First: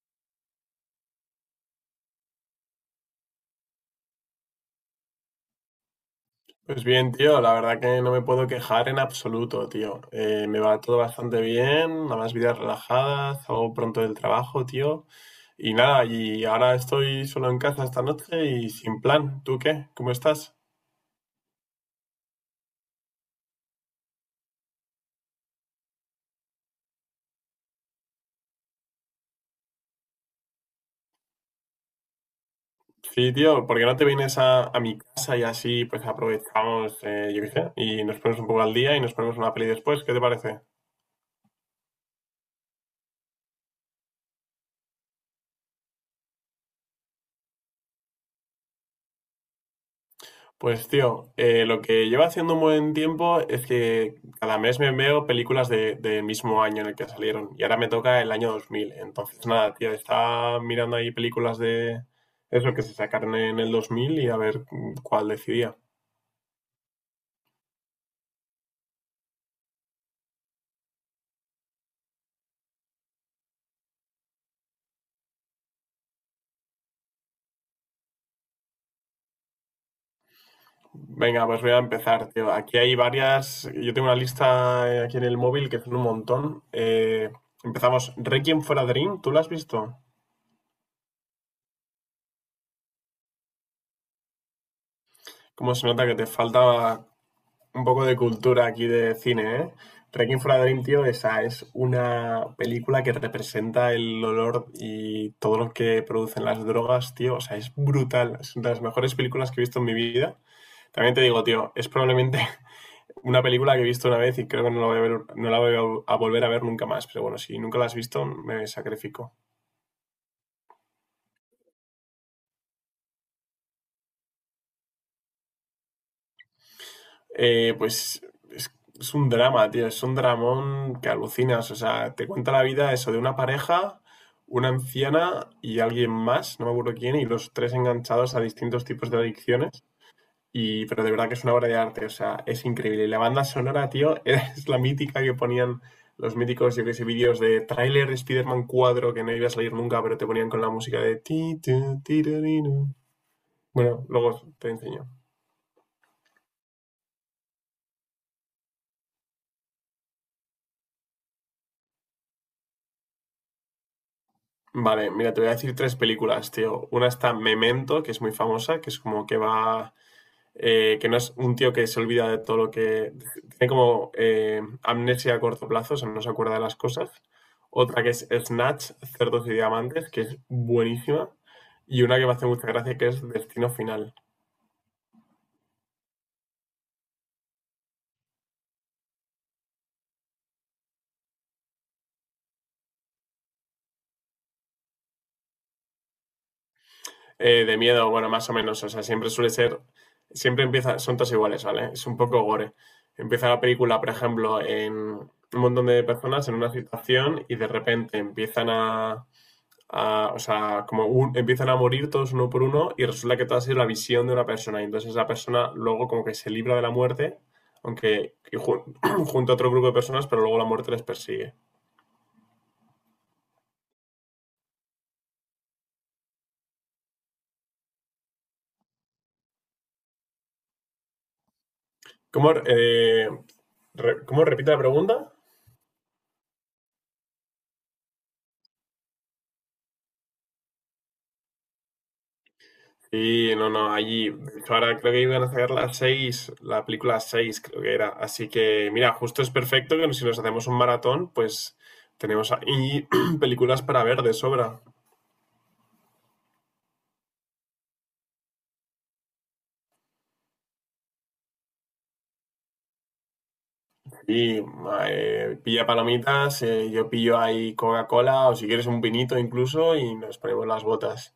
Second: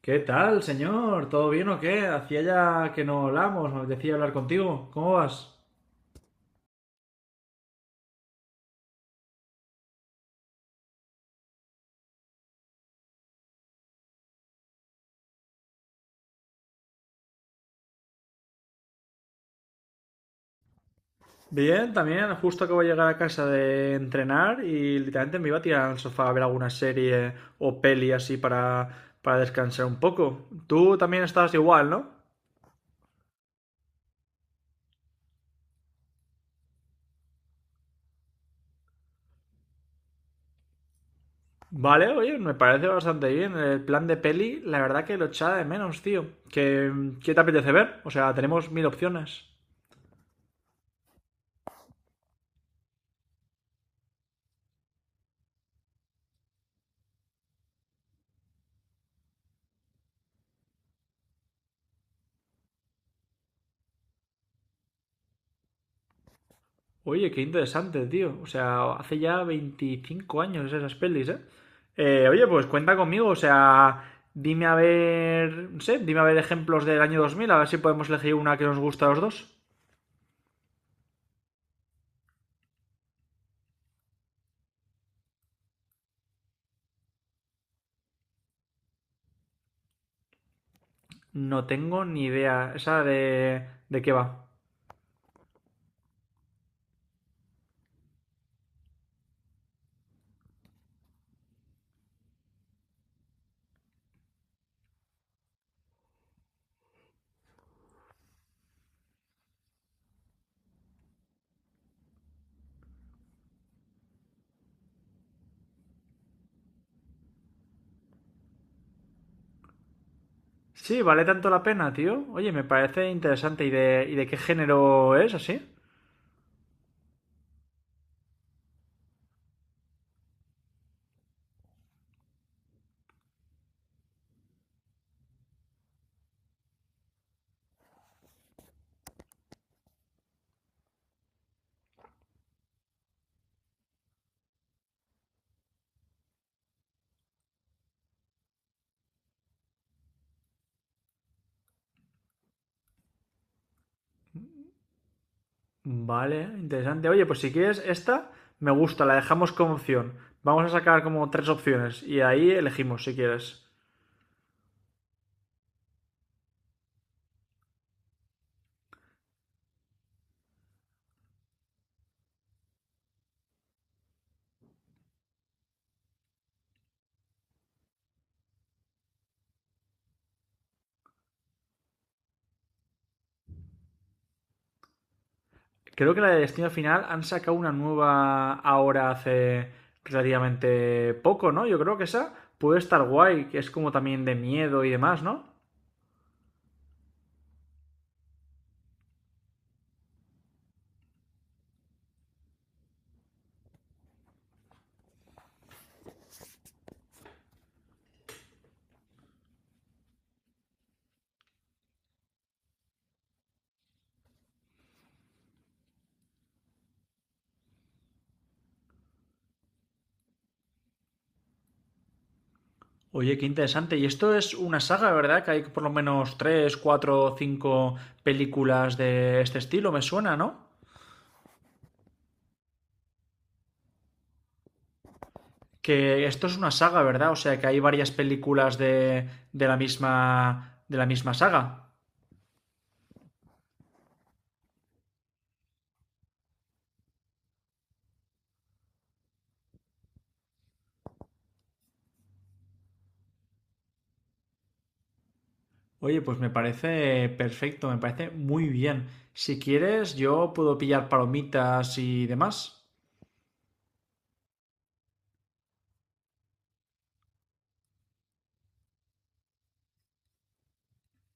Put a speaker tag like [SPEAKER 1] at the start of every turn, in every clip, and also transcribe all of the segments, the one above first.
[SPEAKER 1] ¿Qué tal, señor? ¿Todo bien o qué? Hacía ya que no hablamos, me decía hablar contigo. ¿Cómo vas?
[SPEAKER 2] Pues bien, tío, la verdad que no me puedo quejar en absoluto, tío. Me va todo bastante bien, nada más vidas relajadas, salgo pronto del trabajo, tío. Y nada, y ahora estoy solo en casa esta noche y sin plan. ¿Tú qué? ¿Cómo estás?
[SPEAKER 1] Bien, también. Justo acabo de llegar a casa de entrenar y literalmente me iba a tirar al sofá a ver alguna serie o peli así para descansar un poco. Tú también estás igual, ¿no?
[SPEAKER 2] Sí, tío, ¿por qué no te vienes a mi casa y así pues aprovechamos, yo qué sé, y nos ponemos un poco al día y nos ponemos una peli después? ¿Qué te parece?
[SPEAKER 1] Vale, oye, me parece bastante bien. El plan de peli, la verdad que lo echaba de menos, tío. ¿Qué te apetece ver? O sea, tenemos mil opciones.
[SPEAKER 2] Pues tío, lo que llevo haciendo un buen tiempo es que cada mes me veo películas de, del mismo año en el que salieron y ahora me toca el año 2000. Entonces nada, tío, estaba mirando ahí películas de eso que se sacaron en el 2000 y a ver cuál decidía.
[SPEAKER 1] Oye, qué interesante, tío. O sea, hace ya 25 años esas pelis, ¿eh? Oye, pues cuenta conmigo, o sea, dime a ver, no sé, dime a ver ejemplos del año 2000. A ver si podemos elegir una que nos gusta a los dos.
[SPEAKER 2] Venga, pues voy a empezar, tío. Aquí hay varias, yo tengo una lista aquí en el móvil que son un montón. Empezamos, Requiem for a Dream, ¿tú la has visto?
[SPEAKER 1] No tengo ni idea, esa de qué va.
[SPEAKER 2] Cómo se nota que te falta un poco de cultura aquí de cine, ¿eh? Requiem for a Dream, tío, esa es una película que representa el olor y todo lo que producen las drogas, tío. O sea, es brutal. Es una de las mejores películas que he visto en mi vida. También te digo, tío, es probablemente una película que he visto una vez y creo que no la voy a ver- no la voy a volver a ver nunca más. Pero bueno, si nunca la has visto, me sacrifico.
[SPEAKER 1] Sí, vale tanto la pena, tío. Oye, me parece interesante. ¿Y de qué género es así?
[SPEAKER 2] Eh, pues es, es un drama, tío, es un dramón que alucinas, o sea, te cuenta la vida eso de una pareja, una anciana y alguien más, no me acuerdo quién, y los tres enganchados a distintos tipos de adicciones. Y, pero de verdad que es una obra de arte, o sea, es increíble. Y la banda sonora, tío, es la mítica que ponían los míticos, yo que sé, vídeos de tráiler de Spider-Man 4 que no iba a salir nunca, pero te ponían con la música de ti, tu, ti, ru, ri, ru. Bueno, luego te enseño.
[SPEAKER 1] Vale, interesante. Oye, pues si quieres esta, me gusta, la dejamos como opción. Vamos a sacar como tres opciones y ahí elegimos si quieres.
[SPEAKER 2] Vale, mira, te voy a decir tres películas, tío. Una está Memento, que es muy famosa, que es como que va, que no es un tío que se olvida de todo lo que... Tiene como amnesia a corto plazo, o sea, no se acuerda de las cosas. Otra que es Snatch, Cerdos y Diamantes, que es buenísima. Y una que me hace mucha gracia, que es Destino Final.
[SPEAKER 1] Creo que la de Destino Final han sacado una nueva ahora hace relativamente poco, ¿no? Yo creo que esa puede estar guay, que es como también de miedo y demás, ¿no?
[SPEAKER 2] De miedo, bueno, más o menos. O sea, siempre suele ser. Siempre empieza. Son todos iguales, ¿vale? Es un poco gore. Empieza la película, por ejemplo, en un montón de personas en una situación y de repente empiezan a. a- o sea, como un- empiezan a morir todos uno por uno y resulta que todo ha sido la visión de una persona. Y entonces la persona luego como que se libra de la muerte, aunque y jun- junto a otro grupo de personas, pero luego la muerte les persigue.
[SPEAKER 1] Oye, qué interesante. Y esto es una saga, ¿verdad? Que hay por lo menos tres, cuatro, cinco películas de este estilo, me suena, ¿no?
[SPEAKER 2] ¿Cómo, eh, ¿Cómo repite la pregunta?
[SPEAKER 1] Que esto es una saga, ¿verdad? O sea, que hay varias películas de la misma saga.
[SPEAKER 2] Sí, no, no, allí, de hecho, ahora creo que iban a sacar las seis, la película 6 creo que era, así que mira, justo es perfecto que si nos hacemos un maratón, pues tenemos ahí películas para ver de sobra.
[SPEAKER 1] Oye, pues me parece perfecto, me parece muy bien. Si quieres, yo puedo pillar palomitas y demás.
[SPEAKER 2] Y Pilla palomitas, yo pillo ahí Coca-Cola o si quieres un vinito incluso y nos ponemos las botas.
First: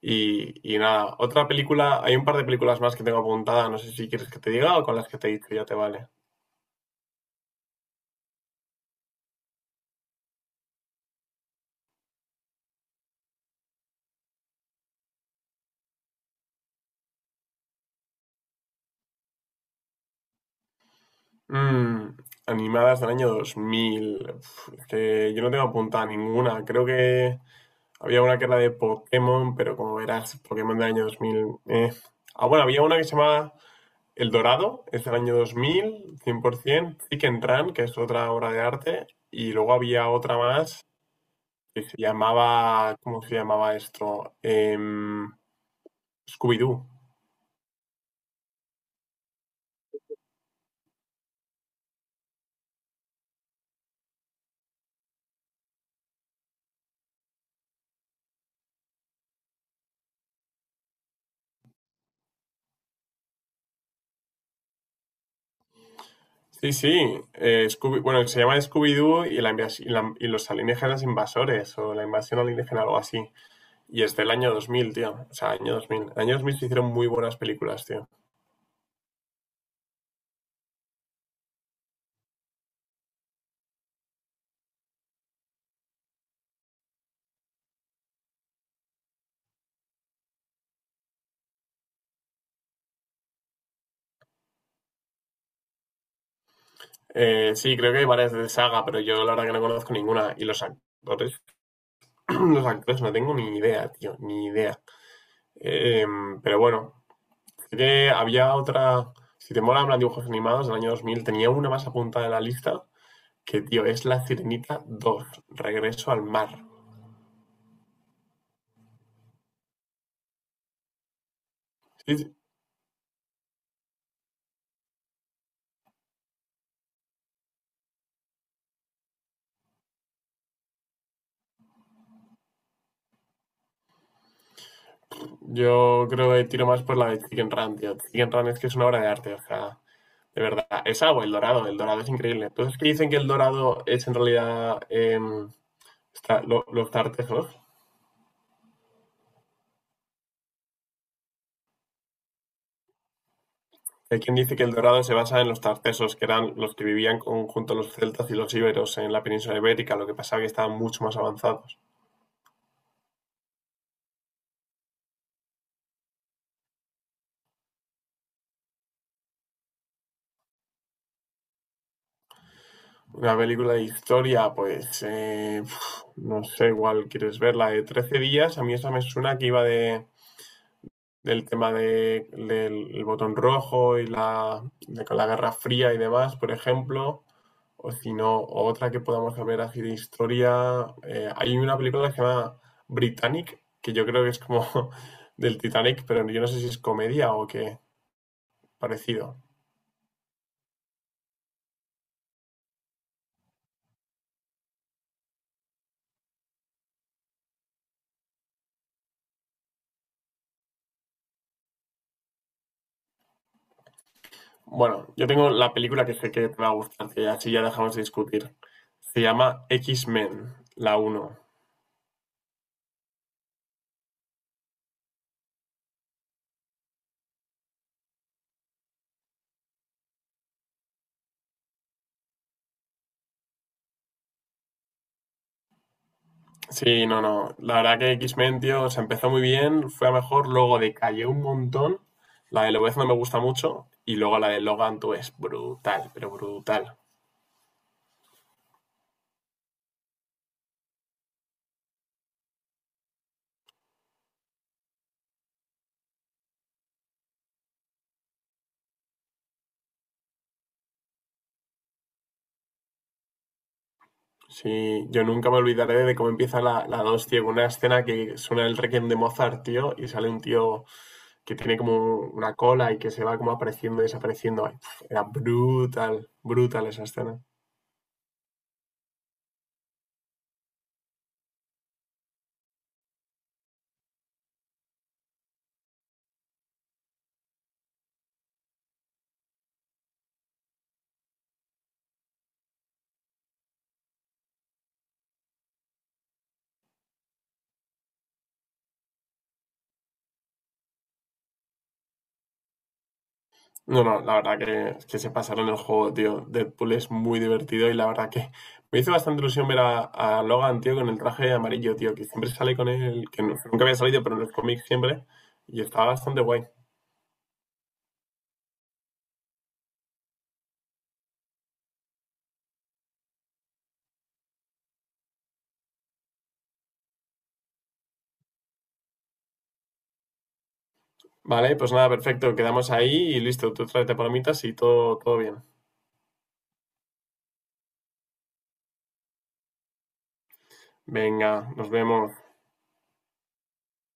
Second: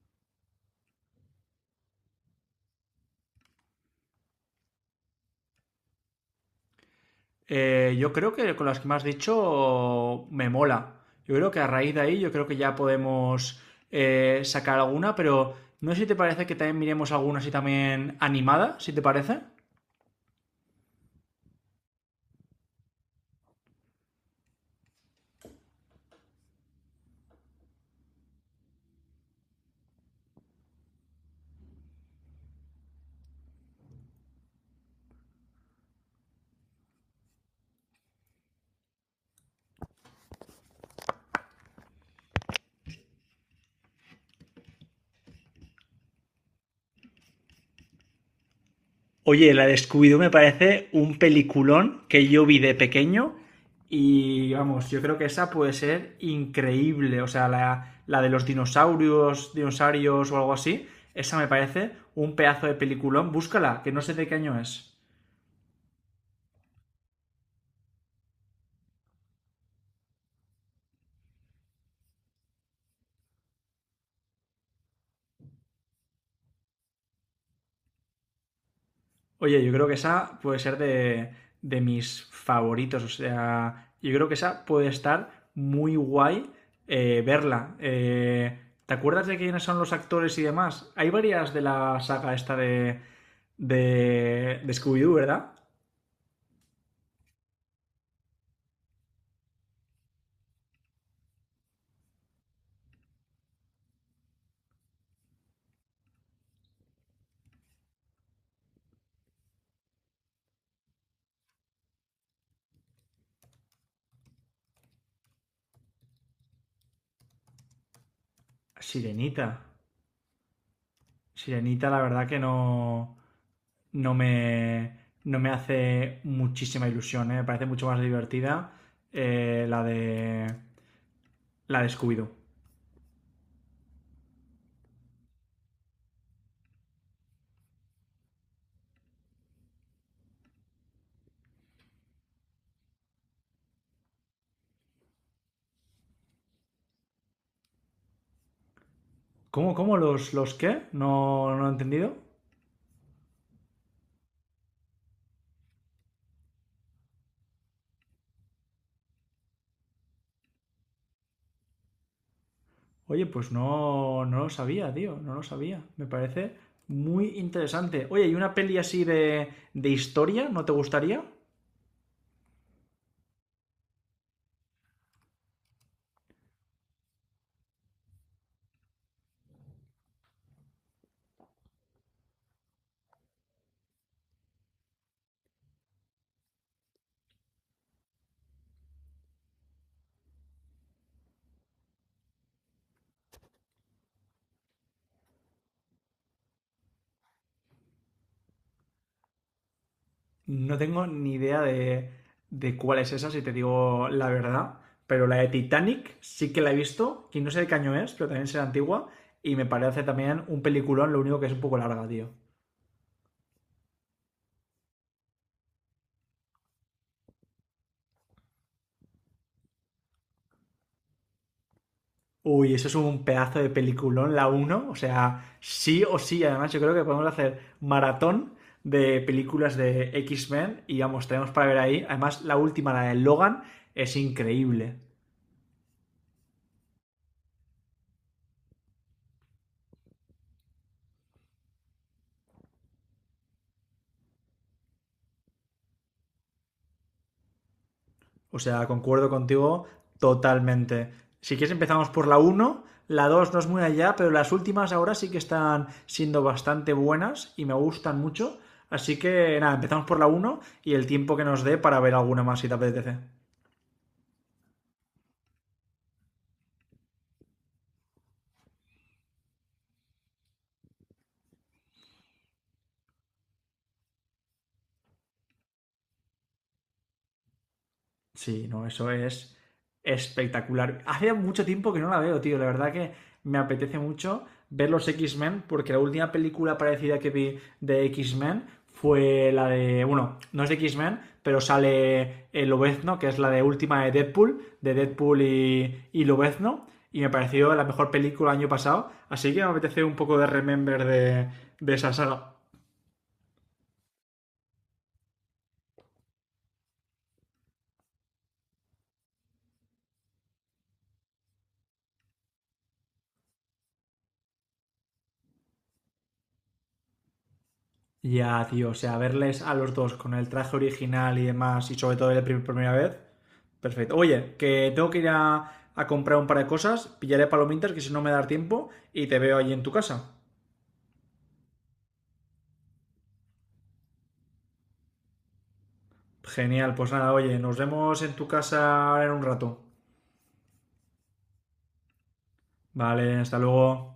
[SPEAKER 2] Y nada, otra película, hay un par de películas más que tengo apuntada, no sé si quieres que te diga o con las que te he dicho ya te vale.
[SPEAKER 1] Yo creo que con las que me has dicho me mola. Yo creo que a raíz de ahí, yo creo que ya podemos sacar alguna, pero no sé si te parece que también miremos alguna así también animada, si te parece.
[SPEAKER 2] Mm, Animadas del año 2000. Uf, es que yo no tengo apuntada ninguna. Creo que había una que era de Pokémon, pero como verás, Pokémon del año 2000. Ah, bueno, había una que se llamaba El Dorado, es del año 2000, 100%. Chicken Run, que es otra obra de arte. Y luego había otra más que se llamaba. ¿Cómo se llamaba esto? Scooby-Doo.
[SPEAKER 1] Oye, la de Scooby-Doo me parece un peliculón que yo vi de pequeño y vamos, yo creo que esa puede ser increíble. O sea, la de los dinosaurios, dinosaurios o algo así, esa me parece un pedazo de peliculón. Búscala, que no sé de qué año es.
[SPEAKER 2] Sí, sí. Bueno, se llama Scooby-Doo y y los alienígenas invasores o la invasión alienígena, algo así. Y es del año 2000 tío. O sea, año dos mil. Año 2000 se hicieron muy buenas películas, tío.
[SPEAKER 1] Oye, yo creo que esa puede ser de mis favoritos. O sea, yo creo que esa puede estar muy guay verla. ¿Te acuerdas de quiénes son los actores y demás? Hay varias de la saga esta de Scooby-Doo, ¿verdad?
[SPEAKER 2] Sí, creo que hay varias de saga, pero yo la verdad que no conozco ninguna. Y los actores, los actores no tengo ni idea, tío, ni idea. Eh, pero bueno, sí que había otra. Si te molan los dibujos animados del año 2000 tenía una más apuntada en la lista que, tío, es La Sirenita dos Regreso al Mar.
[SPEAKER 1] Sirenita. Sirenita, la
[SPEAKER 2] Sí,
[SPEAKER 1] verdad
[SPEAKER 2] sí.
[SPEAKER 1] que no, no, no me hace muchísima ilusión. ¿Eh? Me parece mucho más divertida eh, la de, la de Scooby-Doo.
[SPEAKER 2] Yo creo que tiro más por la de Chicken Run, tío. Chicken Run es que es una obra de arte, o sea, de verdad. Es agua, el dorado es increíble. Entonces, ¿qué dicen que el dorado es en realidad los tartesos?
[SPEAKER 1] ¿Cómo? ¿Los qué? No, no he entendido.
[SPEAKER 2] Hay quien dice que el dorado se basa en los tartesos, que eran los que junto a los celtas y los íberos en la península ibérica, lo que pasaba que estaban mucho más avanzados.
[SPEAKER 1] Oye, pues no, no lo sabía, tío, no lo sabía. Me parece muy interesante. Oye, ¿y una peli así de historia no te gustaría?
[SPEAKER 2] Una película de historia, pues, no sé, igual quieres verla de 13 días, a mí esa me suena que iba de del tema de, del el botón rojo y la, de la Guerra Fría y demás, por ejemplo, o si no, otra que podamos ver así de historia. Hay una película que se llama Britannic, que yo creo que es como del Titanic, pero yo no sé si es comedia o qué parecido.
[SPEAKER 1] No tengo ni idea de cuál es esa, si te digo la verdad. Pero la de Titanic sí que la he visto, y no sé de qué año es, pero también será antigua. Y me parece también un peliculón, lo único que es un poco larga, tío.
[SPEAKER 2] Bueno, yo tengo la película que sé que te va a gustar, que así ya dejamos de discutir. Se llama X-Men, la uno.
[SPEAKER 1] Uy, eso es un pedazo de peliculón, la uno, o sea, sí o sí. Además, yo creo que podemos hacer maratón de películas de X-Men y vamos, tenemos para ver ahí. Además, la última, la de Logan, es increíble.
[SPEAKER 2] Sí, no, no. La verdad que X-Men, tío, o empezó muy bien, fue a mejor, luego decayó un montón. La de Lobez no me gusta mucho y luego la de Logan, tú, es brutal, pero brutal.
[SPEAKER 1] O sea, concuerdo contigo totalmente. Si quieres, empezamos por la uno. La 2 no es muy allá, pero las últimas ahora sí que están siendo bastante buenas y me gustan mucho. Así que nada, empezamos por la uno y el tiempo que nos dé para ver alguna más si te apetece.
[SPEAKER 2] Sí, yo nunca me olvidaré de cómo empieza la 2 tío, con una escena que suena el Requiem de Mozart, tío, y sale un tío que tiene como una cola y que se va como apareciendo y desapareciendo. Era brutal, brutal esa escena.
[SPEAKER 1] Sí, no, eso es espectacular. Hace mucho tiempo que no la veo, tío. La verdad que me apetece mucho ver los X-Men, porque la última película parecida que vi de X-Men fue la de. Bueno, no es de X-Men, pero sale el Lobezno, que es la de última de Deadpool, y Lobezno. Y me pareció la mejor película el año pasado. Así que me apetece un poco de remember de esa saga.
[SPEAKER 2] No, no, la verdad que se pasaron el juego, tío. Deadpool es muy divertido y la verdad que me hizo bastante ilusión ver a Logan, tío, con el traje amarillo, tío, que siempre sale con él, nunca había salido, pero en los cómics siempre, y estaba bastante guay.
[SPEAKER 1] Ya, tío, o sea, verles a los dos con el traje original y demás, y sobre todo la primera vez, perfecto. Oye, que tengo que ir a comprar un par de cosas, pillaré palomitas, que si no me da tiempo, y te veo allí en tu casa.
[SPEAKER 2] Vale, pues nada, perfecto, quedamos ahí y listo, tú tráete palomitas y todo, todo bien.
[SPEAKER 1] Genial, pues nada, oye, nos vemos en tu casa ahora en un rato.
[SPEAKER 2] Venga, nos vemos.
[SPEAKER 1] Vale, hasta luego.